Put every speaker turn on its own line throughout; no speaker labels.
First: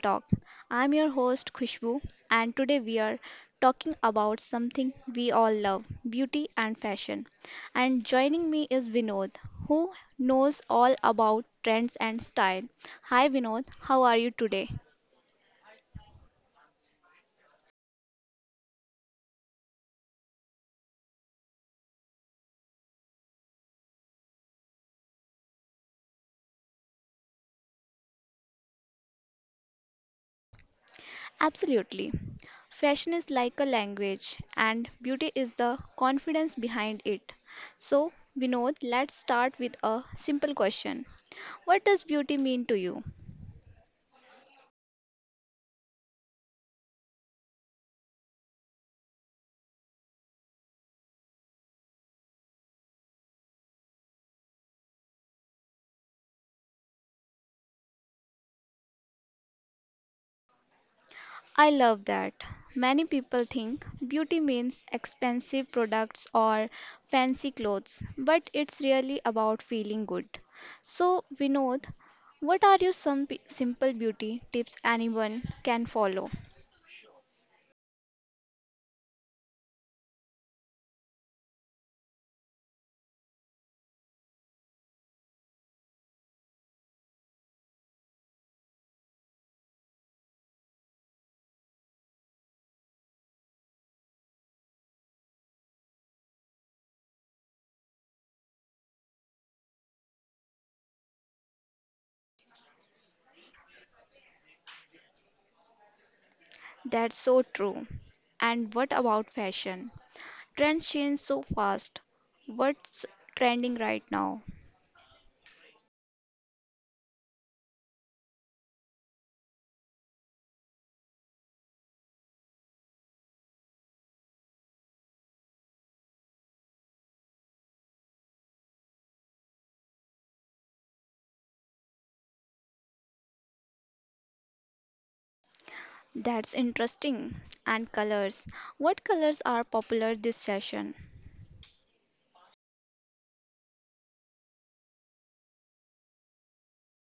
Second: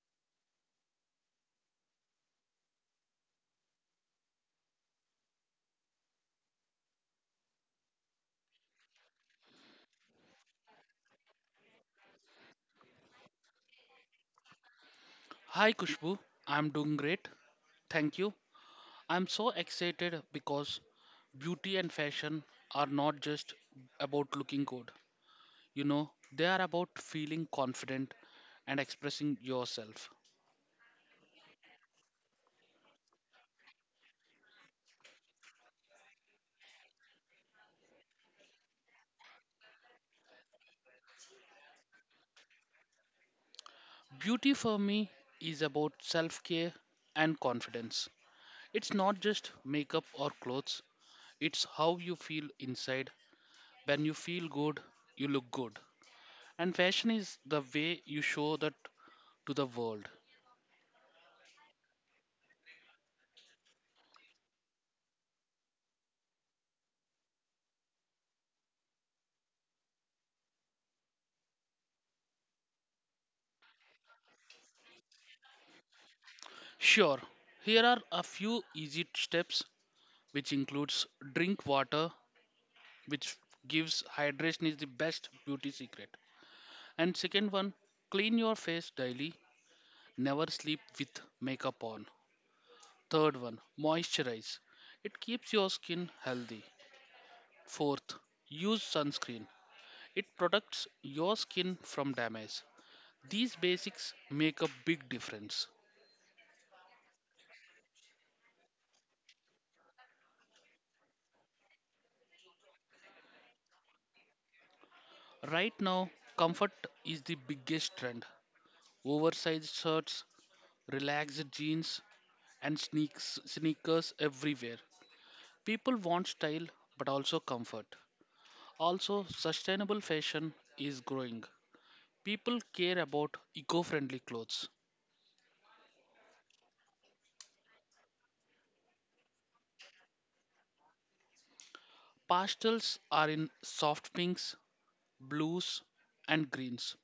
Talk. I'm your host Khushbu and today we are talking about something we all love, beauty and fashion. And joining me is Vinod, who knows all about trends and style. Hi Vinod, how are you today?
Hi Kushbu, I'm doing great. Thank you. I'm so excited because beauty and fashion are not just about looking good. You know, they are about feeling confident and expressing yourself.
Absolutely. Fashion is like a language and beauty is the confidence behind it. So, Vinod, let's start with a simple question. What does beauty mean to you?
Beauty for me is about self care and confidence. It's not just makeup or clothes, it's how you feel inside. When you feel good, you look good. And fashion is the way you show that to the world.
I love that. Many people think beauty means expensive products or fancy clothes, but it's really about feeling good. So, Vinod, what are your simple beauty tips anyone can follow?
Sure, here are a few easy steps which includes drink water which gives hydration is the best beauty secret. And second one, clean your face daily, never sleep with makeup on. Third one, moisturize. It keeps your skin healthy. Fourth, use sunscreen. It protects your skin from damage. These basics make a big difference.
That's so true. And what about fashion? Trends change so fast. What's trending right now?
Right now, comfort is the biggest trend. Oversized shirts, relaxed jeans, and sneakers everywhere. People want style but also comfort. Also, sustainable fashion is growing. People care about eco friendly clothes.
That's interesting. And colors. What colors are popular this session?
Pastels are in soft pinks, blues, and greens.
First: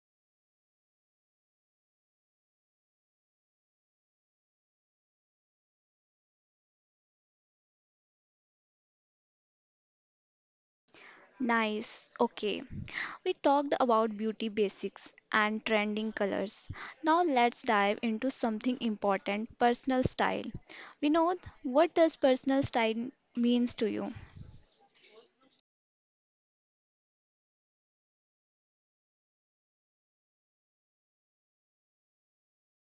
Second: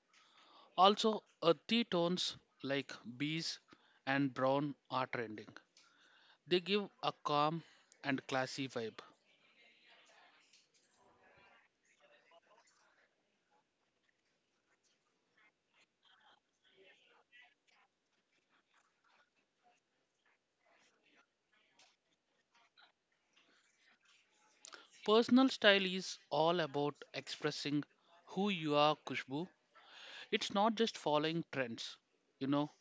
Also, earthy tones like beige and brown are trending. They give a calm and classy vibe.
Nice. Okay. We talked about beauty basics and trending colors. Now let's dive into something important, personal style. Vinod, what does personal style means to you?
Personal style is all about expressing who you are, Kushbu. It's not just following trends, you know,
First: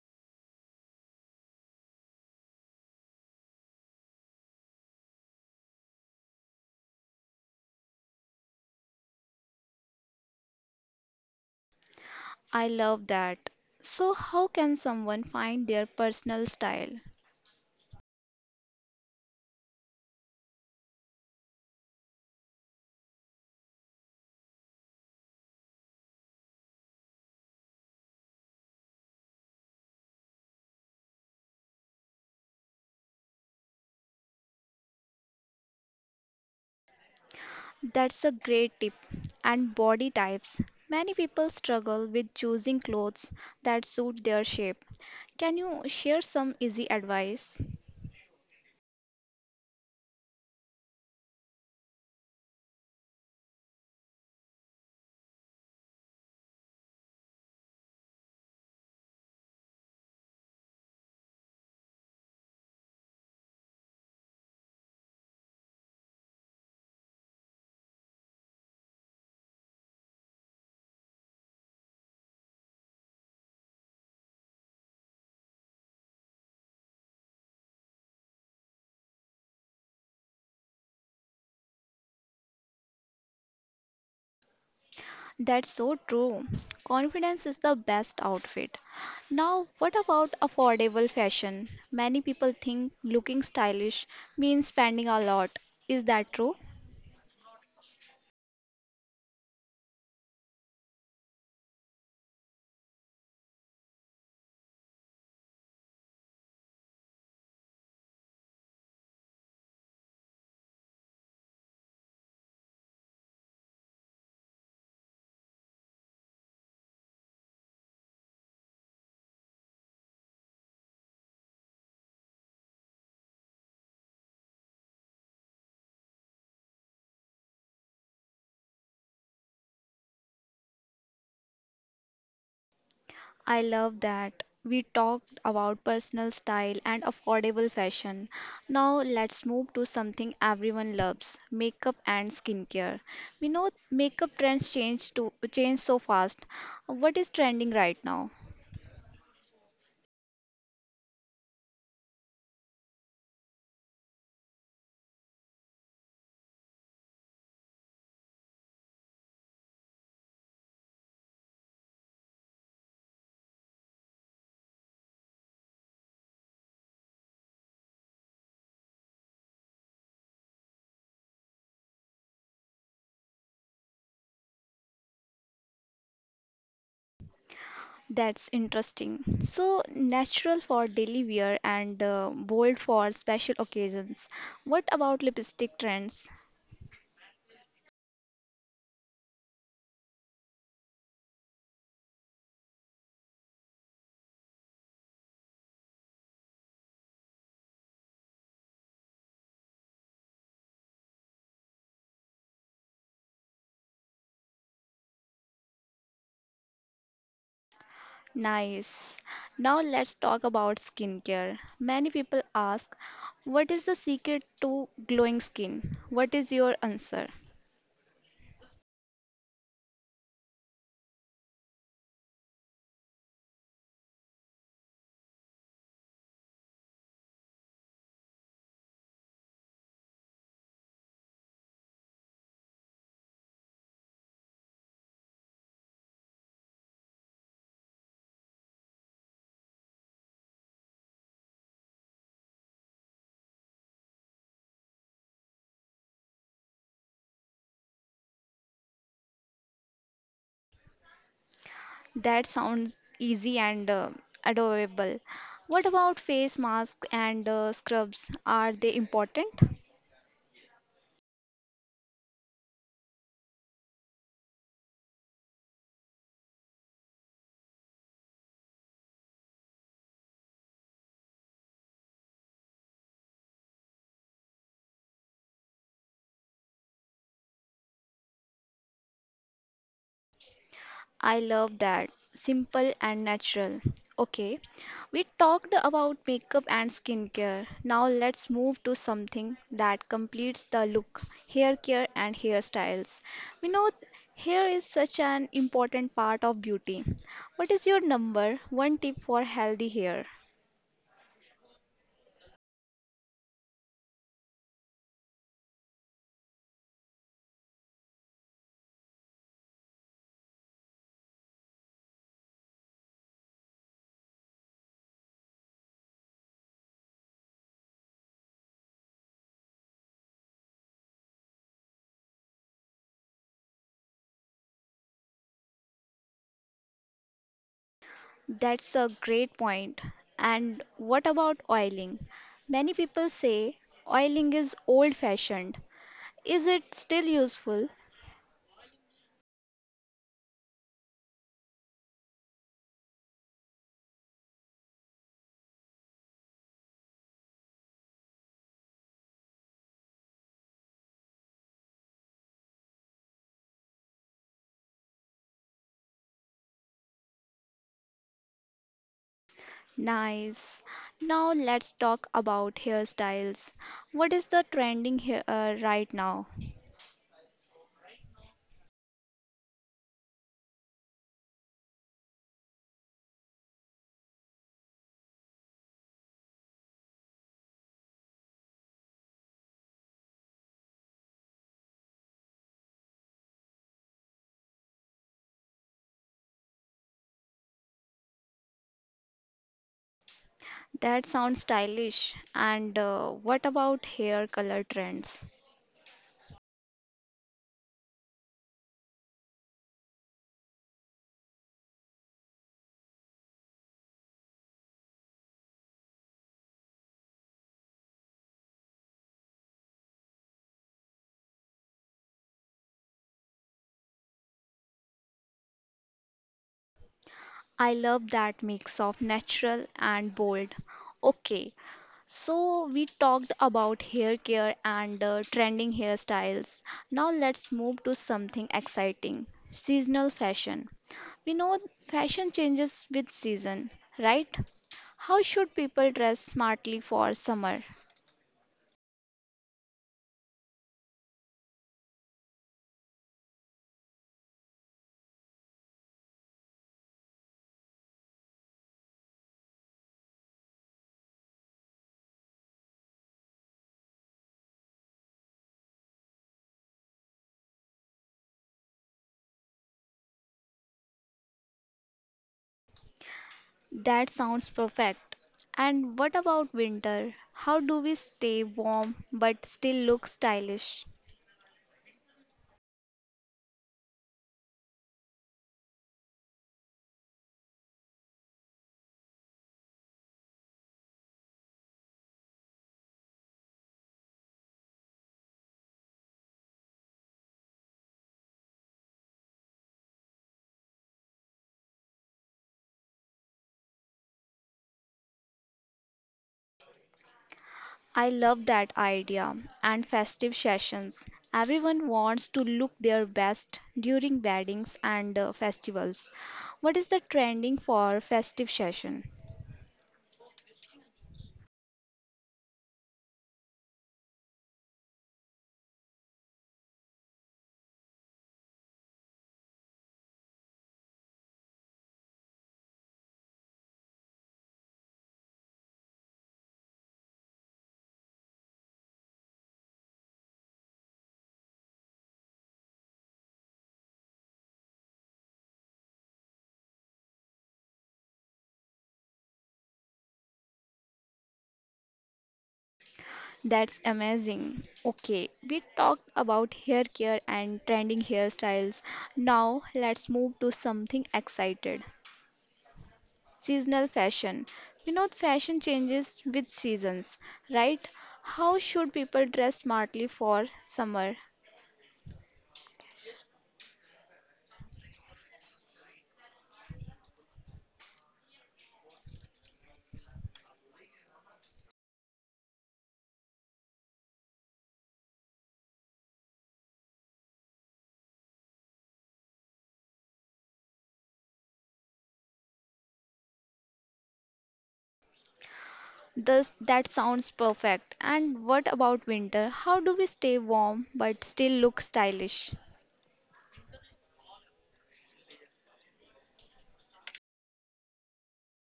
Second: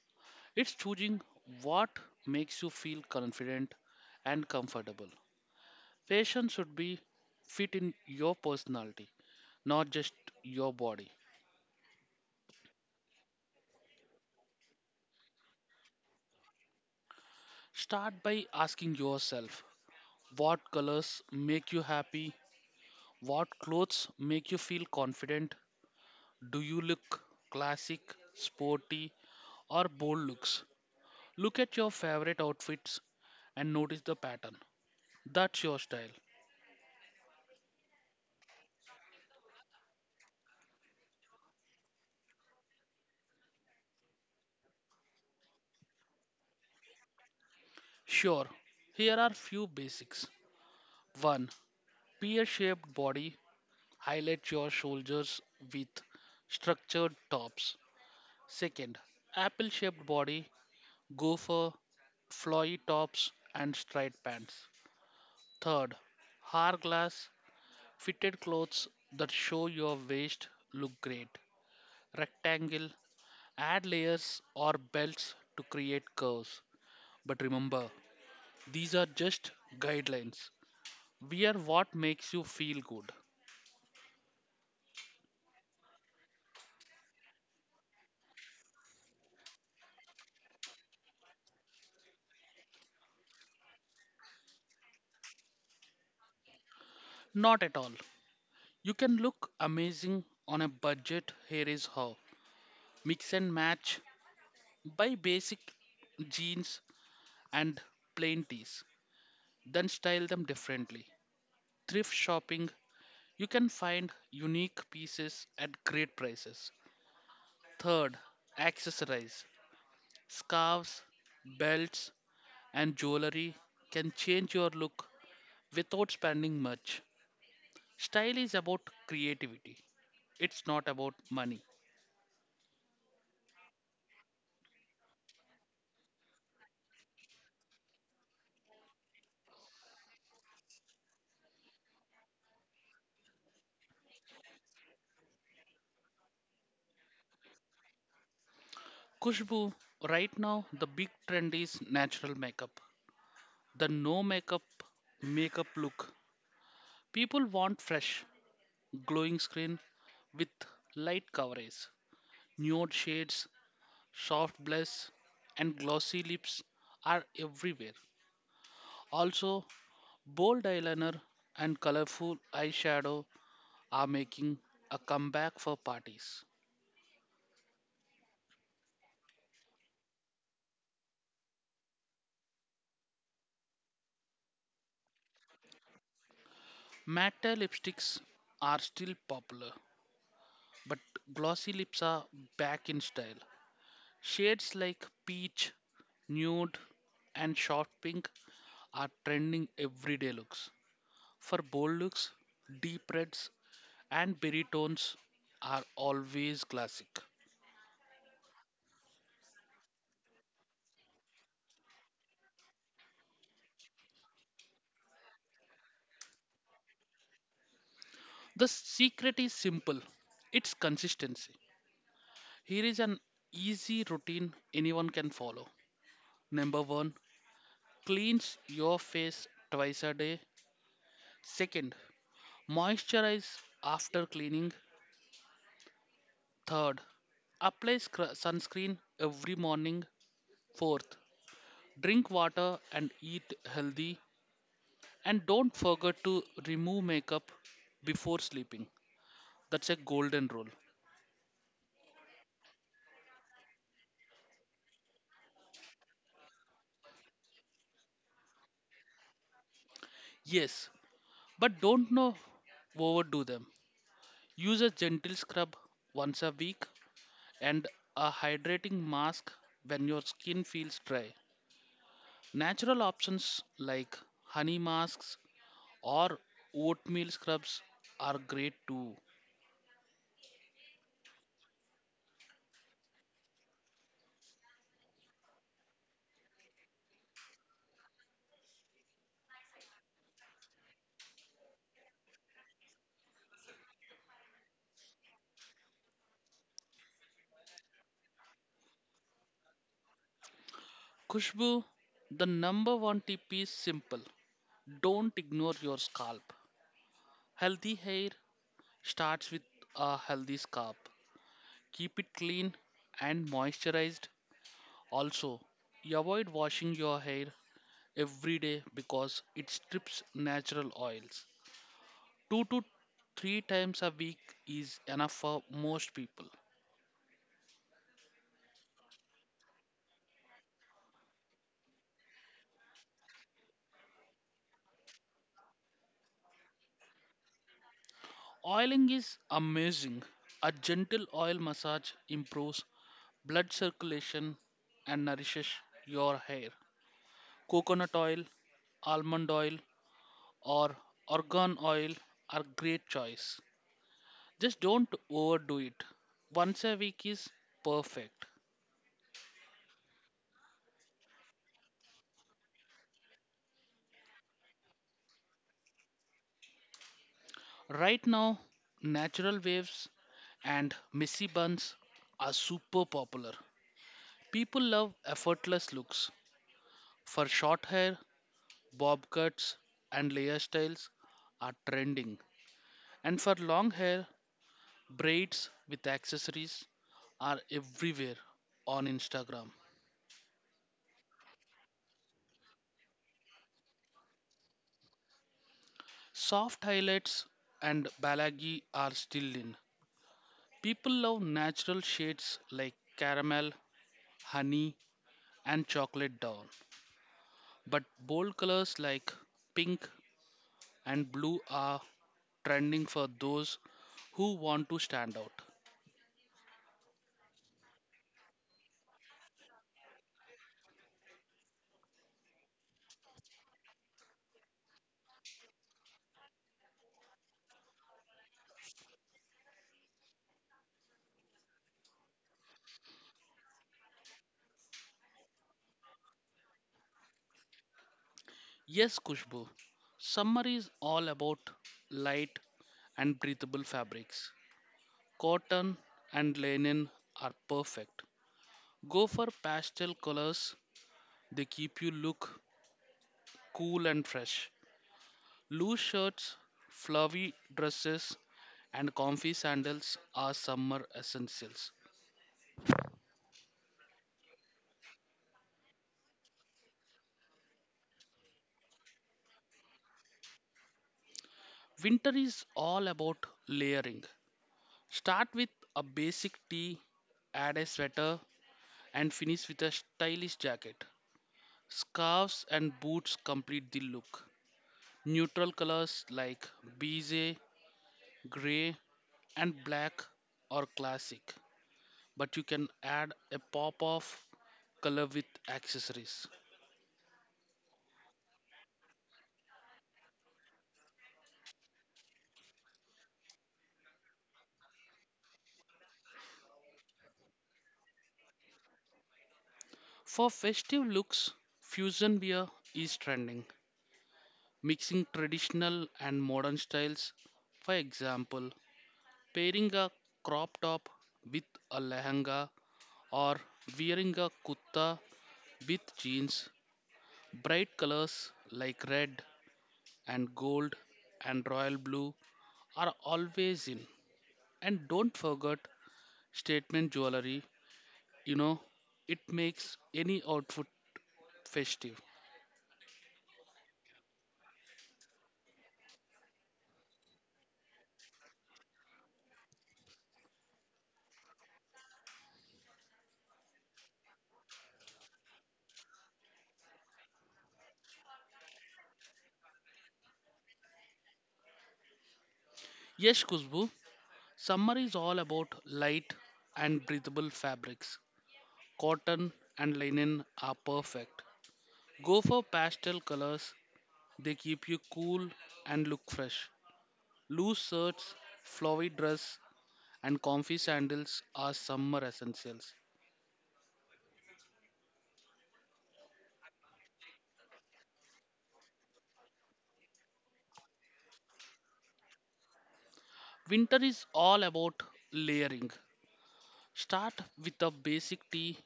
it's choosing what makes you feel confident and comfortable. Fashion should be fit in your personality, not just your body.
I love that. So how can someone find their personal style?
Start by asking yourself what colors make you happy, what clothes make you feel confident. Do you look classic, sporty, or bold looks? Look at your favorite outfits and notice the pattern. That's your style.
That's a great tip. And body types. Many people struggle with choosing clothes that suit their shape. Can you share some easy advice?
Sure, here are few basics. 1. Pear shaped body, highlight your shoulders with structured tops. 2. Apple shaped body, go for flowy tops and straight pants. 3. Hourglass, fitted clothes that show your waist look great. Rectangle, add layers or belts to create curves. But remember, these are just guidelines. Wear what makes you feel good.
That's so true. Confidence is the best outfit. Now, what about affordable fashion? Many people think looking stylish means spending a lot. Is that true?
Not at all. You can look amazing on a budget. Here is how. Mix and match. Buy basic jeans and plain tees. Then style them differently. Thrift shopping. You can find unique pieces at great prices. Third, accessorize. Scarves, belts, and jewelry can change your look without spending much. Style is about creativity. It's not about money.
I love that. We talked about personal style and affordable fashion. Now, let's move to something everyone loves, makeup and skincare. We know makeup trends change so fast. What is trending right now?
Kushbu, right now the big trend is natural makeup. The no makeup makeup look. People want fresh, glowing skin with light coverage. Nude shades, soft blush, and glossy lips are everywhere. Also, bold eyeliner and colorful eyeshadow are making a comeback for parties.
That's interesting. So natural for daily wear and bold for special occasions. What about lipstick trends?
Matte lipsticks are still popular, but glossy lips are back in style. Shades like peach, nude, and soft pink are trending everyday looks. For bold looks, deep reds and berry tones are always classic.
Nice. Now let's talk about skincare. Many people ask, what is the secret to glowing skin? What is your answer?
The secret is simple, it's consistency. Here is an easy routine anyone can follow. Number one, cleanse your face twice a day. Second, moisturize after cleaning. Third, apply sunscreen every morning. Fourth, drink water and eat healthy. And don't forget to remove makeup before sleeping. That's a golden rule.
That sounds easy and adorable. What about face masks and scrubs? Are they important?
Yes, but don't know overdo them. Use a gentle scrub once a week and a hydrating mask when your skin feels dry. Natural options like honey masks or oatmeal scrubs are great too.
I love that. Simple and natural. Okay, we talked about makeup and skincare. Now let's move to something that completes the look, hair care and hairstyles. We know hair is such an important part of beauty. What is your number one tip for healthy hair?
Kushbu, the number one tip is simple. Don't ignore your scalp. Healthy hair starts with a healthy scalp. Keep it clean and moisturized. Also, avoid washing your hair every day because it strips natural oils. Two to three times a week is enough for most people.
That's a great point. And what about oiling? Many people say oiling is old fashioned. Is it still useful?
Oiling is amazing. A gentle oil massage improves blood circulation and nourishes your hair. Coconut oil, almond oil, or argan oil are great choice. Just don't overdo it. Once a week is perfect.
Nice. Now let's talk about hairstyles. What is the trending here right now?
Right now, natural waves and messy buns are super popular. People love effortless looks. For short hair, Bob cuts and layer styles are trending. And for long hair, braids with accessories are everywhere on Instagram.
That sounds stylish. And what about hair color trends?
Soft highlights and balagi are still in. People love natural shades like caramel, honey, and chocolate down. But bold colors like pink and blue are trending for those who want to stand out.
I love that mix of natural and bold. Okay, so we talked about hair care and trending hairstyles. Now let's move to something exciting, seasonal fashion. We know fashion changes with season, right? How should people dress smartly for summer?
Yes, Kushbu. Summer is all about light and breathable fabrics. Cotton and linen are perfect. Go for pastel colors, they keep you look cool and fresh. Loose shirts, flowy dresses, and comfy sandals are summer essentials.
That sounds perfect. And what about winter? How do we stay warm but still look stylish?
Winter is all about layering. Start with a basic tee, add a sweater, and finish with a stylish jacket. Scarves and boots complete the look. Neutral colors like beige, grey, and black are classic, but you can add a pop of color with accessories.
I love that idea. And festive sessions. Everyone wants to look their best during weddings and festivals. What is the trending for festive session?
For festive looks, fusion wear is trending, mixing traditional and modern styles. For example, pairing a crop top with a lehenga or wearing a kutta with jeans. Bright colors like red and gold and royal blue are always in. And don't forget statement jewelry, you know, it makes any outfit festive.
That's amazing. Okay, we talked about hair care and trending hairstyles. Now let's move to something excited. Seasonal fashion. You know, fashion changes with seasons, right? How should people dress smartly for summer?
Yes, Khushbu, summer is all about light and breathable fabrics. Cotton and linen are perfect. Go for pastel colors, they keep you cool and look fresh. Loose shirts, flowy dress and comfy sandals are summer essentials.
Does that sounds perfect. And what about winter? How do we stay warm but still look stylish?
Winter is all about layering. Start with a basic tee,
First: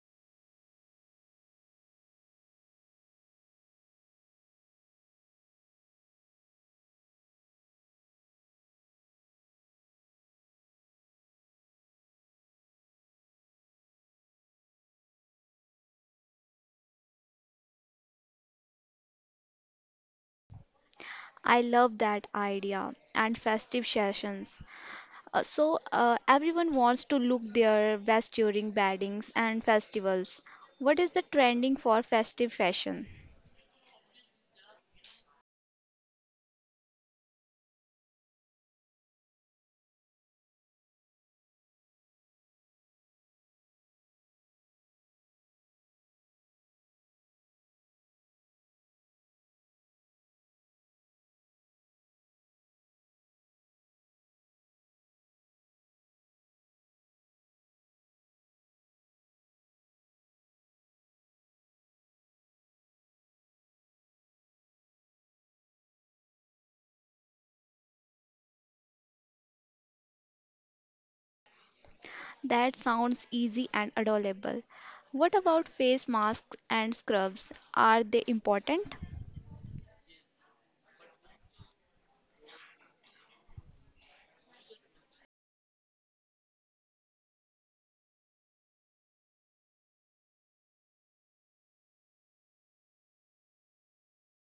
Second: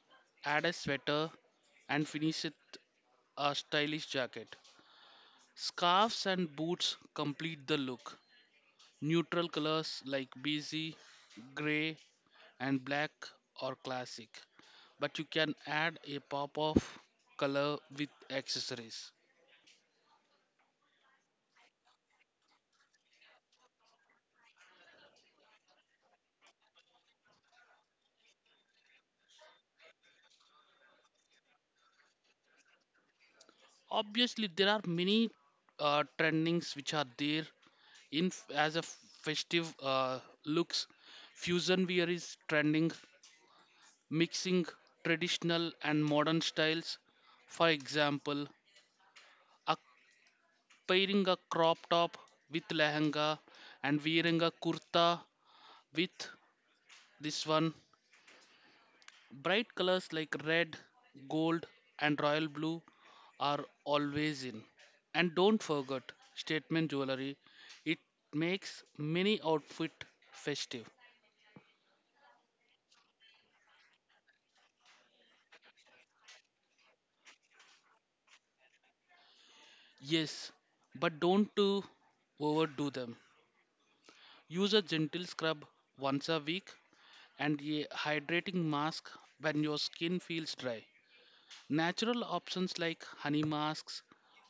add a sweater, and finish it a stylish jacket. Scarves and boots complete the look. Neutral colors like beige, grey, and black are classic, but you can add a pop of color with accessories.
I love that idea and festive sessions. So everyone wants to look their best during weddings and festivals. What is the trending for festive fashion?
Obviously, there are many trendings which are there in as a festive looks. Fusion wear is trending, mixing traditional and modern styles. For example, a, pairing a crop top with lehenga and wearing a kurta with this one. Bright colors like red, gold, and royal blue are always in, and don't forget statement jewelry, it makes many outfit festive.
That sounds easy and adorable. What about face masks and scrubs? Are they important?
Yes, but don't to overdo them. Use a gentle scrub once a week and a hydrating mask when your skin feels dry. Natural options like honey masks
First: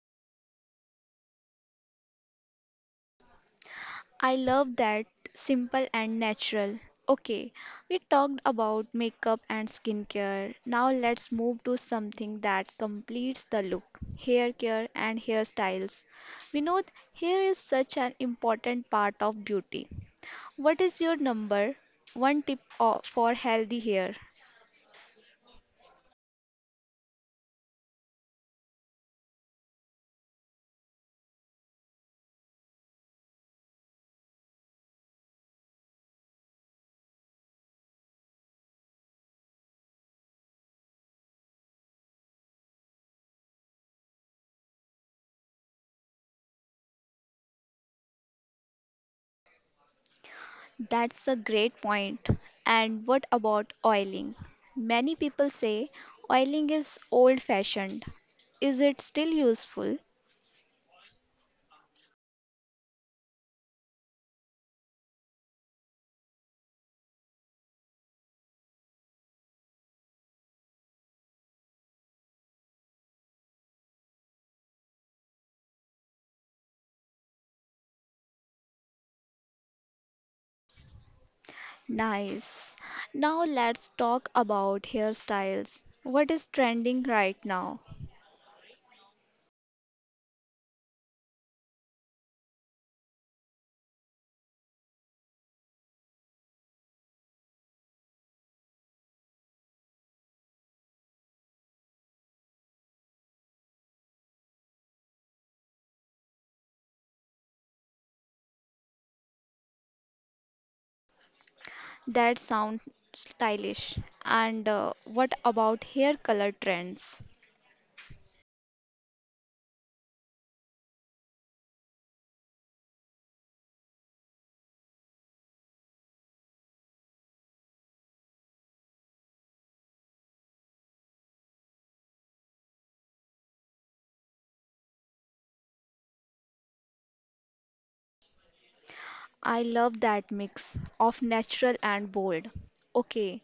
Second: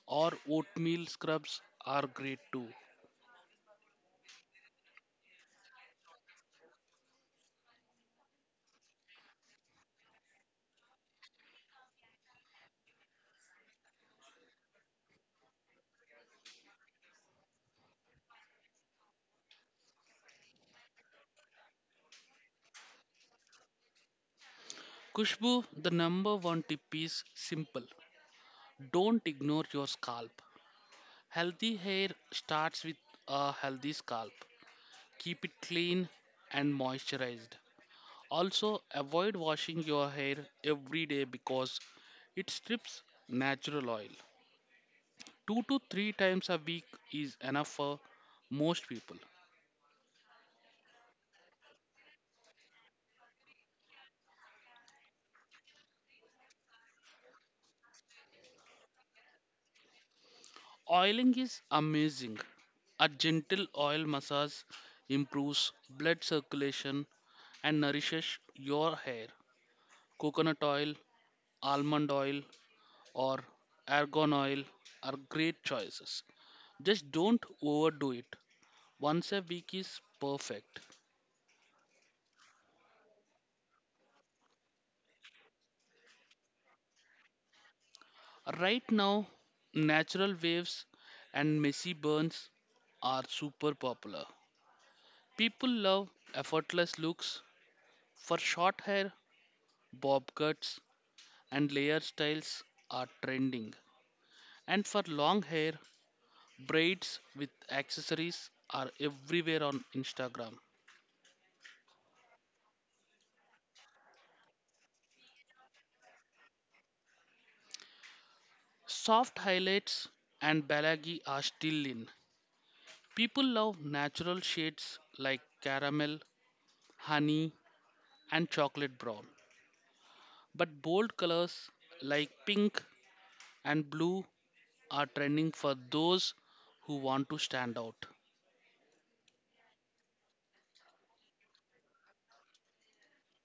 or oatmeal scrubs are great too.
I love that, simple and natural. Okay, we talked about makeup and skincare. Now let's move to something that completes the look, hair care and hairstyles. We know hair is such an important part of beauty. What is your number one for healthy hair?
Kushbu, the number one tip is simple. Don't ignore your scalp. Healthy hair starts with a healthy scalp. Keep it clean and moisturized. Also, avoid washing your hair every day because it strips natural oil. Two to three times a week is enough for most people.
That's a great point. And what about oiling? Many people say oiling is old fashioned. Is it still useful?
Oiling is amazing. A gentle oil massage improves blood circulation and nourishes your hair. Coconut oil, almond oil, or argan oil are great choices. Just don't overdo it. Once a week is perfect.
Nice. Now let's talk about hairstyles. What is trending right now,
Right now, natural waves and messy burns are super popular. People love effortless looks for short hair, bob cuts, and layer styles are trending. And for long hair, braids with accessories are everywhere on Instagram.
that sound stylish? And what about hair color trends?
Soft highlights and balagi are still in. People love natural shades like caramel, honey, and chocolate brown. But bold colors like pink and blue are trending for those who want to stand out.
I love that mix of natural and bold. Okay,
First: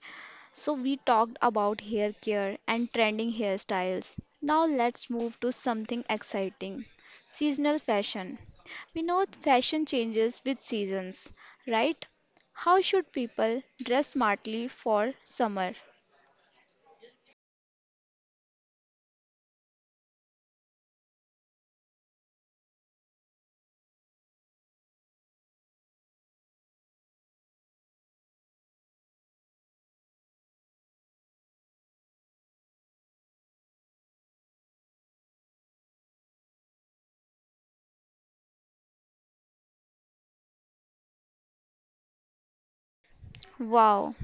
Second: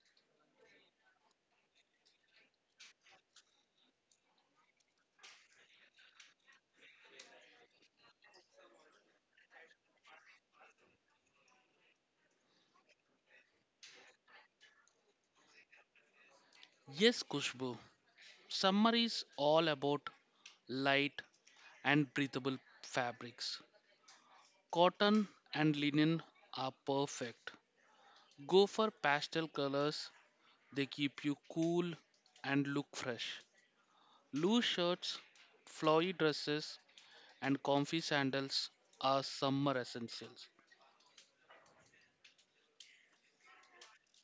so we talked about hair care and trending hairstyles. Now let's move to something exciting. Seasonal fashion. We know fashion changes with seasons, right? How should people dress smartly for summer?
Yes, Kushbu, summer is all about light and breathable fabrics. Cotton and linen are perfect. Go for pastel colors, they keep you cool and look fresh. Loose shirts, flowy dresses, and comfy sandals are summer essentials.
Wow,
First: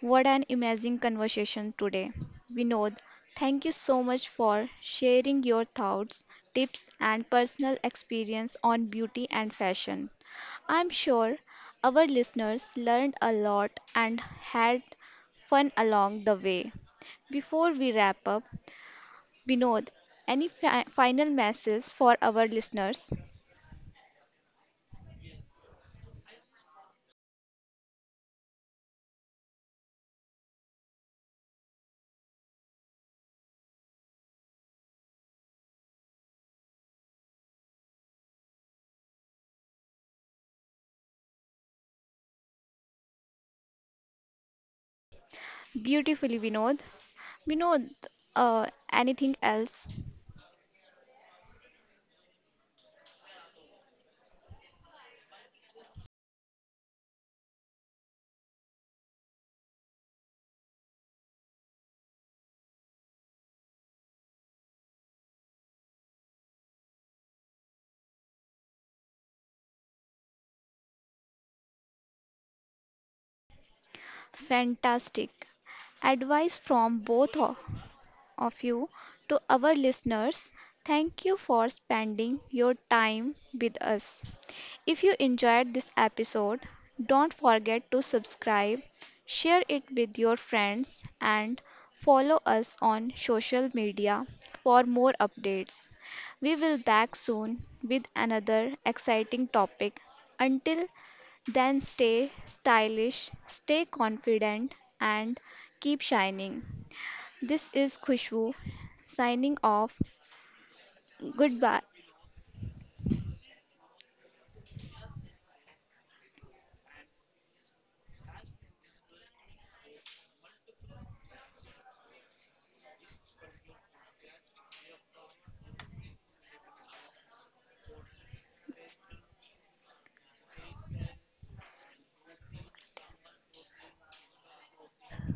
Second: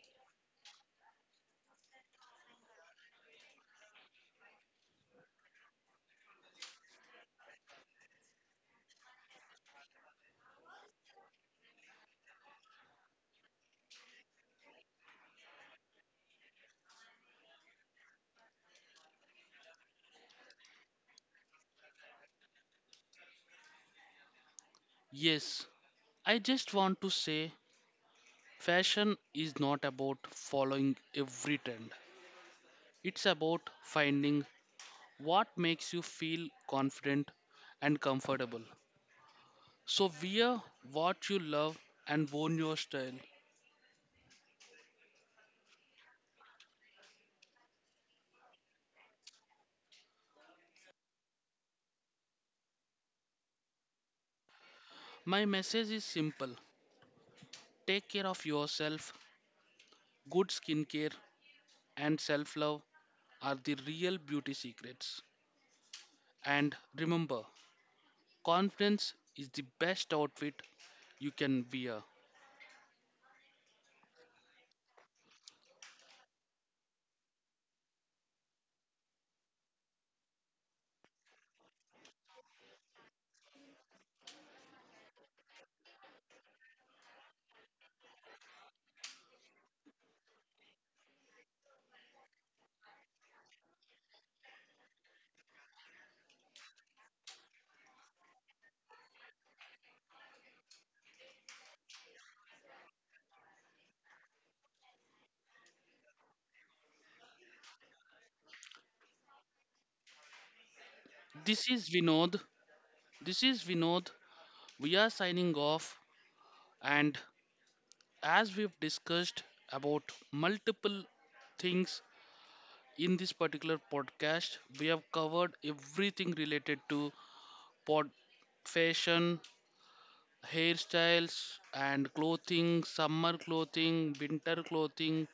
what an amazing conversation today. Vinod, thank you so much for sharing your thoughts, tips, and personal experience on beauty and fashion. I'm sure our listeners learned a lot and had fun along the way. Before we wrap up, Vinod, any final message for our listeners?
Yes, I just want to say fashion is not about following every trend. It's about finding what makes you feel confident and comfortable. So wear what you love and own your style.
Beautifully, Vinod. Vinod, uh, anything else?
My message is simple. Take care of yourself. Good skincare and self-love are the real beauty secrets. And remember, confidence is the best outfit you can wear.
Fantastic. Advice from both of you to our listeners. Thank you for spending your time with us. If you enjoyed this episode, don't forget to subscribe, share it with your friends, and follow us on social media for more updates. We will back soon with another exciting topic. Until then stay stylish, stay confident, and keep shining. This is Khushbu signing off.
This
Goodbye.
is Vinod. This is Vinod. We are signing off, and as we've discussed about multiple things in this particular podcast, we have covered everything related to pod fashion, hairstyles, and clothing, summer clothing, winter clothing,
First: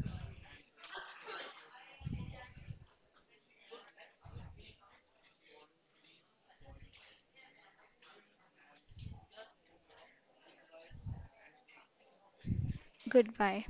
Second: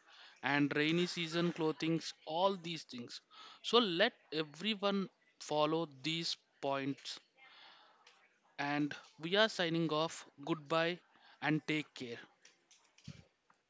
and rainy season clothing, all these things. So let everyone follow these points and we are signing off. Goodbye and take care.
Goodbye.